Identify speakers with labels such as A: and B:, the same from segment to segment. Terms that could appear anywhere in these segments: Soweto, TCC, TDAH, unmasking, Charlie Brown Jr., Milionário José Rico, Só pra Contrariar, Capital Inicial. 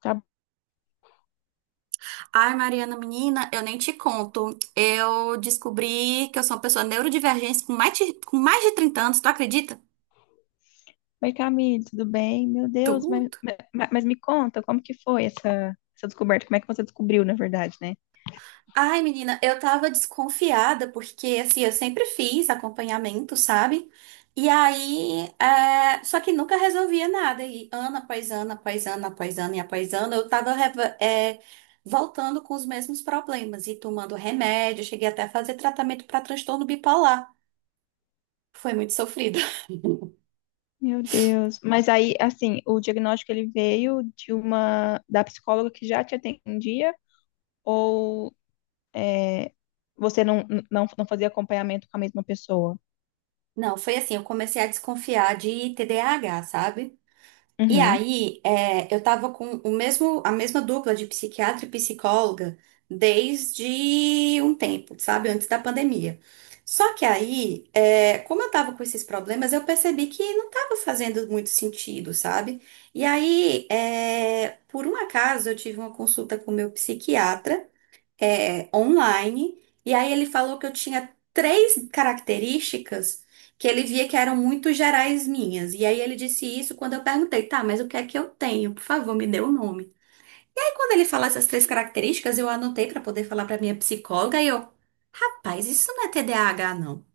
A: Tá,
B: Ai, Mariana, menina, eu nem te conto. Eu descobri que eu sou uma pessoa neurodivergente com mais de 30 anos, tu acredita?
A: oi Camille, tudo bem? Meu Deus, mas,
B: Tudo.
A: mas, mas me conta, como que foi essa descoberta? Como é que você descobriu, na verdade, né?
B: Ai, menina, eu tava desconfiada porque, assim, eu sempre fiz acompanhamento, sabe? E aí, só que nunca resolvia nada. E ano após ano, após ano, após ano e após ano, eu tava, voltando com os mesmos problemas e tomando remédio. Cheguei até a fazer tratamento para transtorno bipolar. Foi muito sofrido.
A: Meu Deus. Mas o diagnóstico ele veio de uma da psicóloga que já te atendia ou é, você não fazia acompanhamento com a mesma pessoa?
B: Não, foi assim, eu comecei a desconfiar de TDAH, sabe? E
A: Uhum.
B: aí, eu tava com a mesma dupla de psiquiatra e psicóloga desde um tempo, sabe? Antes da pandemia. Só que aí, como eu tava com esses problemas, eu percebi que não tava fazendo muito sentido, sabe? E aí, por um acaso, eu tive uma consulta com o meu psiquiatra, online. E aí ele falou que eu tinha três características que ele via que eram muito gerais minhas. E aí ele disse isso quando eu perguntei: tá, mas o que é que eu tenho? Por favor, me dê o nome. E aí quando ele falou essas três características, eu anotei pra poder falar pra minha psicóloga e eu, rapaz, isso não é TDAH, não.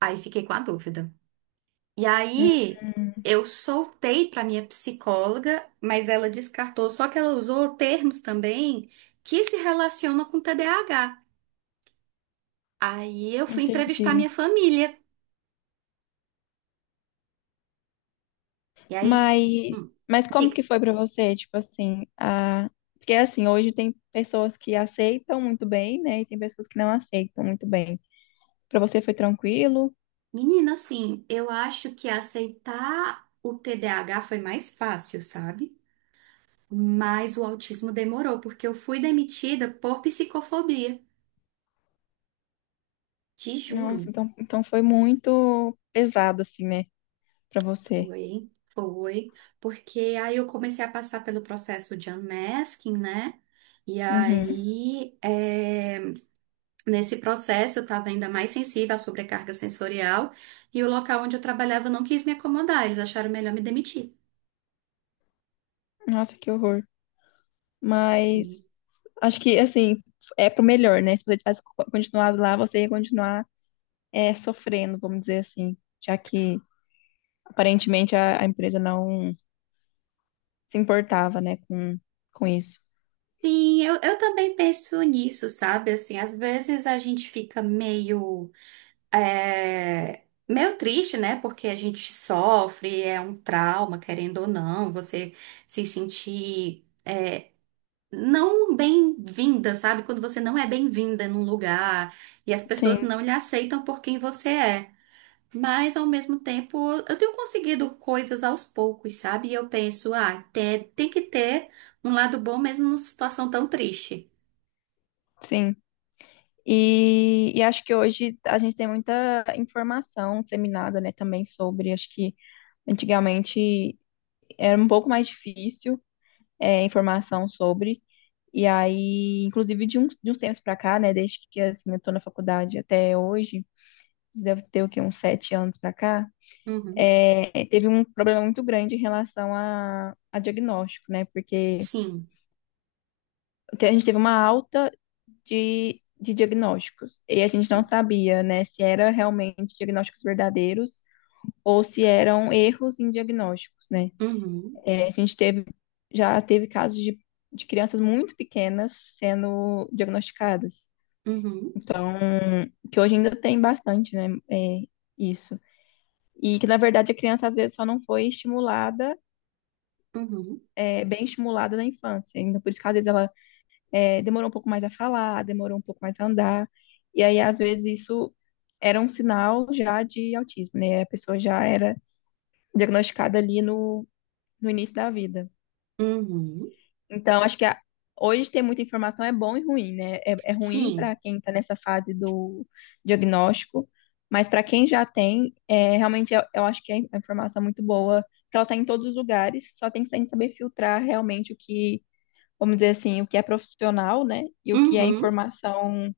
B: Aí fiquei com a dúvida. E
A: Hum,
B: aí eu soltei para minha psicóloga, mas ela descartou, só que ela usou termos também que se relacionam com TDAH. Aí eu fui entrevistar minha
A: entendi.
B: família. E aí,
A: Mas,
B: hum,
A: mas como
B: diga,
A: que foi pra você, tipo assim, a... Porque assim, hoje tem pessoas que aceitam muito bem, né, e tem pessoas que não aceitam muito bem. Pra você foi tranquilo?
B: menina, assim, eu acho que aceitar o TDAH foi mais fácil, sabe? Mas o autismo demorou, porque eu fui demitida por psicofobia. Te juro.
A: Nossa, então, então foi muito pesado, assim, né, pra você.
B: Foi, foi. Porque aí eu comecei a passar pelo processo de unmasking, né? E
A: Uhum.
B: aí, nesse processo, eu estava ainda mais sensível à sobrecarga sensorial, e o local onde eu trabalhava não quis me acomodar, eles acharam melhor me demitir.
A: Nossa, que horror. Mas
B: Sim.
A: acho que, assim, é pro melhor, né, se você tivesse continuado lá, você ia continuar sofrendo, vamos dizer assim, já que aparentemente a empresa não se importava, né, com isso.
B: Sim, eu também penso nisso, sabe? Assim, às vezes a gente fica meio triste, né? Porque a gente sofre, é um trauma, querendo ou não, você se sentir não bem-vinda, sabe? Quando você não é bem-vinda num lugar e as pessoas
A: Sim,
B: não lhe aceitam por quem você é. Mas, ao mesmo tempo, eu tenho conseguido coisas aos poucos, sabe? E eu penso: ah, tem que ter um lado bom mesmo numa situação tão triste.
A: sim. E acho que hoje a gente tem muita informação disseminada, né, também sobre, acho que antigamente era um pouco mais difícil informação sobre, e aí, inclusive de uns tempos para cá, né, desde que assim, eu tô na faculdade até hoje, deve ter o quê, uns sete anos para cá,
B: Uhum.
A: teve um problema muito grande em relação a diagnóstico, né, porque
B: Sim,
A: a gente teve uma alta de diagnósticos. E a gente não
B: sim.
A: sabia, né, se era realmente diagnósticos verdadeiros ou se eram erros em diagnósticos, né?
B: Uhum,
A: É, a gente teve, já teve casos de crianças muito pequenas sendo diagnosticadas.
B: uhum,
A: Então, que hoje ainda tem bastante, né, é, isso. E que, na verdade, a criança, às vezes, só não foi estimulada,
B: uhum,
A: bem estimulada na infância. Então, por isso que, às vezes, ela demorou um pouco mais a falar, demorou um pouco mais a andar. E aí, às vezes, isso era um sinal já de autismo, né? A pessoa já era diagnosticada ali no início da vida.
B: uhum.
A: Então, hoje ter muita informação é bom e ruim, né? É, é ruim
B: Sim.
A: para quem está nessa fase do diagnóstico, mas para quem já tem, é, realmente eu acho que é uma informação é muito boa, porque ela está em todos os lugares, só tem que a saber filtrar realmente o que, vamos dizer assim, o que é profissional, né? E o que é
B: Uhum.
A: informação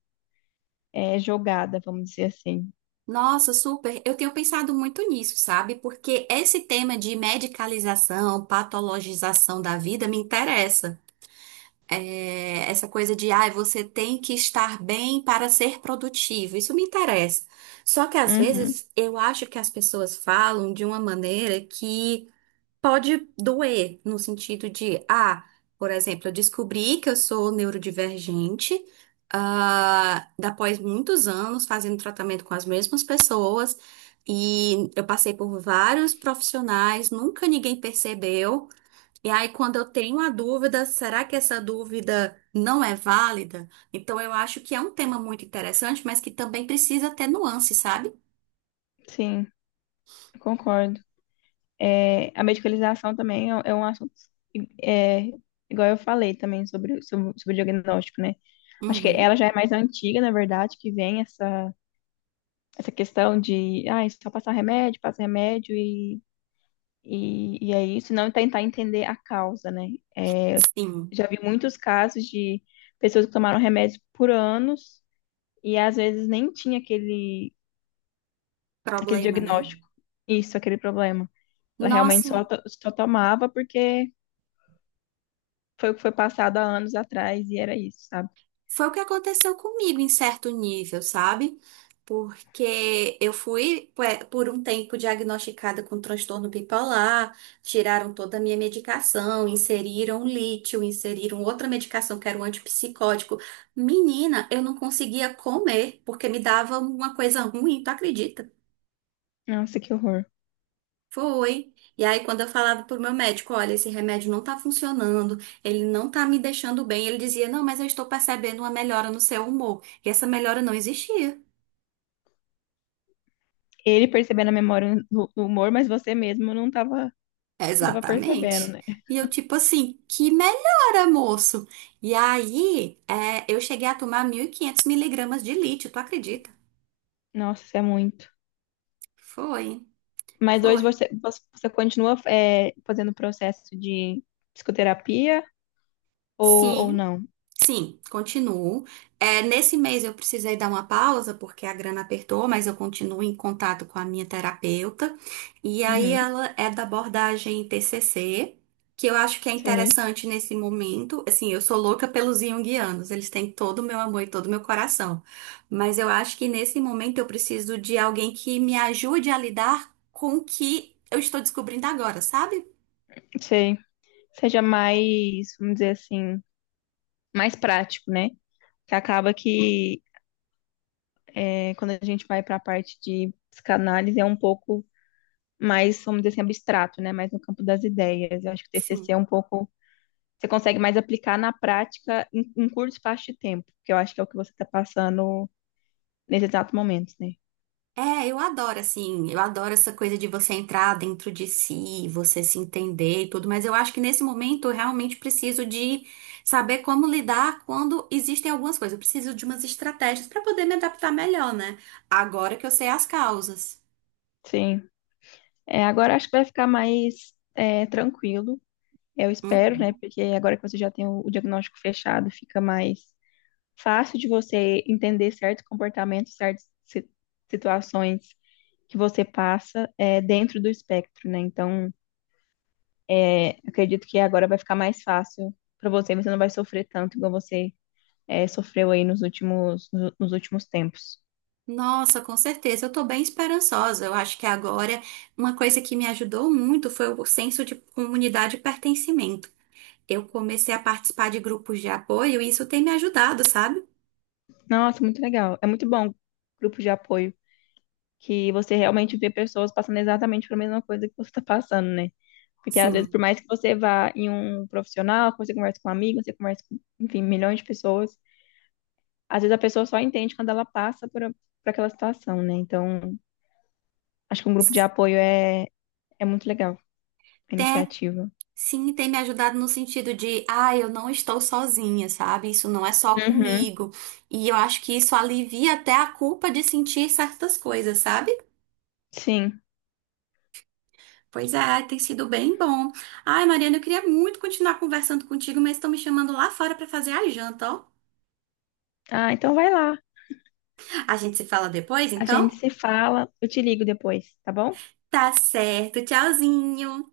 A: jogada, vamos dizer assim.
B: Nossa, super. Eu tenho pensado muito nisso, sabe? Porque esse tema de medicalização, patologização da vida me interessa. É, essa coisa de: ah, você tem que estar bem para ser produtivo. Isso me interessa. Só que às
A: Uhum,
B: vezes eu acho que as pessoas falam de uma maneira que pode doer, no sentido de: ah, por exemplo, eu descobri que eu sou neurodivergente, ah, após muitos anos fazendo tratamento com as mesmas pessoas, e eu passei por vários profissionais, nunca ninguém percebeu. E aí, quando eu tenho a dúvida, será que essa dúvida não é válida? Então, eu acho que é um tema muito interessante, mas que também precisa ter nuance, sabe?
A: sim, concordo. É, a medicalização também é um assunto, é, igual eu falei também sobre o diagnóstico, né? Acho que
B: Uhum,
A: ela já é mais antiga, na verdade, que vem essa, essa questão de, ah, é só passar remédio, passa remédio e, e é isso, não tentar entender a causa, né? É,
B: sim.
A: já vi muitos casos de pessoas que tomaram remédio por anos e às vezes nem tinha aquele
B: Problema, né?
A: diagnóstico. Isso, aquele problema. Ela realmente só,
B: Nossa.
A: só tomava porque foi o que foi passado há anos atrás e era isso, sabe?
B: Foi o que aconteceu comigo em certo nível, sabe? Porque eu fui por um tempo diagnosticada com transtorno bipolar, tiraram toda a minha medicação, inseriram lítio, inseriram outra medicação que era um antipsicótico. Menina, eu não conseguia comer porque me dava uma coisa ruim, tu acredita?
A: Nossa, que horror.
B: Foi. E aí, quando eu falava pro meu médico: olha, esse remédio não tá funcionando, ele não tá me deixando bem, ele dizia: não, mas eu estou percebendo uma melhora no seu humor. E essa melhora não existia.
A: Ele percebendo a memória do humor, mas você mesmo não tava, não tava percebendo,
B: Exatamente.
A: né?
B: E eu, tipo assim: que melhora, moço? E aí, eu cheguei a tomar 1.500 miligramas de lítio, tu acredita?
A: Nossa, isso é muito.
B: Foi,
A: Mas hoje
B: foi.
A: você, você continua é, fazendo o processo de psicoterapia ou
B: Sim.
A: não?
B: Sim, continuo. É, nesse mês eu precisei dar uma pausa porque a grana apertou, mas eu continuo em contato com a minha terapeuta. E aí
A: Uhum,
B: ela é da abordagem TCC, que eu acho que é
A: sim.
B: interessante nesse momento. Assim, eu sou louca pelos junguianos, eles têm todo o meu amor e todo o meu coração. Mas eu acho que nesse momento eu preciso de alguém que me ajude a lidar com o que eu estou descobrindo agora, sabe?
A: Sei. Seja mais, vamos dizer assim, mais prático, né? Que acaba que é, quando a gente vai para a parte de psicanálise, é um pouco mais, vamos dizer assim, abstrato, né? Mais no campo das ideias. Eu acho que o TCC
B: Sim.
A: é um pouco. Você consegue mais aplicar na prática em, em curto espaço de tempo, que eu acho que é o que você está passando nesse exato momento, né?
B: É, eu adoro, assim, eu adoro essa coisa de você entrar dentro de si, você se entender e tudo, mas eu acho que nesse momento eu realmente preciso de saber como lidar quando existem algumas coisas. Eu preciso de umas estratégias para poder me adaptar melhor, né? Agora que eu sei as causas.
A: Sim. É, agora acho que vai ficar mais é, tranquilo, eu espero, né?
B: Uhum.
A: Porque agora que você já tem o diagnóstico fechado, fica mais fácil de você entender certos comportamentos, certas situações que você passa é, dentro do espectro, né? Então, é, acredito que agora vai ficar mais fácil para você, você não vai sofrer tanto igual você é, sofreu aí nos últimos, nos últimos tempos.
B: Nossa, com certeza, eu tô bem esperançosa. Eu acho que agora uma coisa que me ajudou muito foi o senso de comunidade e pertencimento. Eu comecei a participar de grupos de apoio e isso tem me ajudado, sabe?
A: Nossa, muito legal. É muito bom grupo de apoio, que você realmente vê pessoas passando exatamente pela mesma coisa que você está passando, né? Porque às vezes,
B: Sim.
A: por mais que você vá em um profissional, que você converse com um amigo, você conversa com, enfim, milhões de pessoas, às vezes a pessoa só entende quando ela passa por aquela situação, né? Então, acho que um grupo de apoio é é muito legal a iniciativa.
B: Sim, tem me ajudado no sentido de: ah, eu não estou sozinha, sabe? Isso não é só
A: Uhum,
B: comigo. E eu acho que isso alivia até a culpa de sentir certas coisas, sabe?
A: sim.
B: Pois é, tem sido bem bom. Ai, Mariana, eu queria muito continuar conversando contigo, mas estão me chamando lá fora para fazer a janta, ó.
A: Ah, então vai lá.
B: A gente se fala depois,
A: A
B: então?
A: gente se fala. Eu te ligo depois, tá bom?
B: Tá certo. Tchauzinho.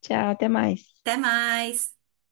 A: Tchau, até mais.
B: Até mais.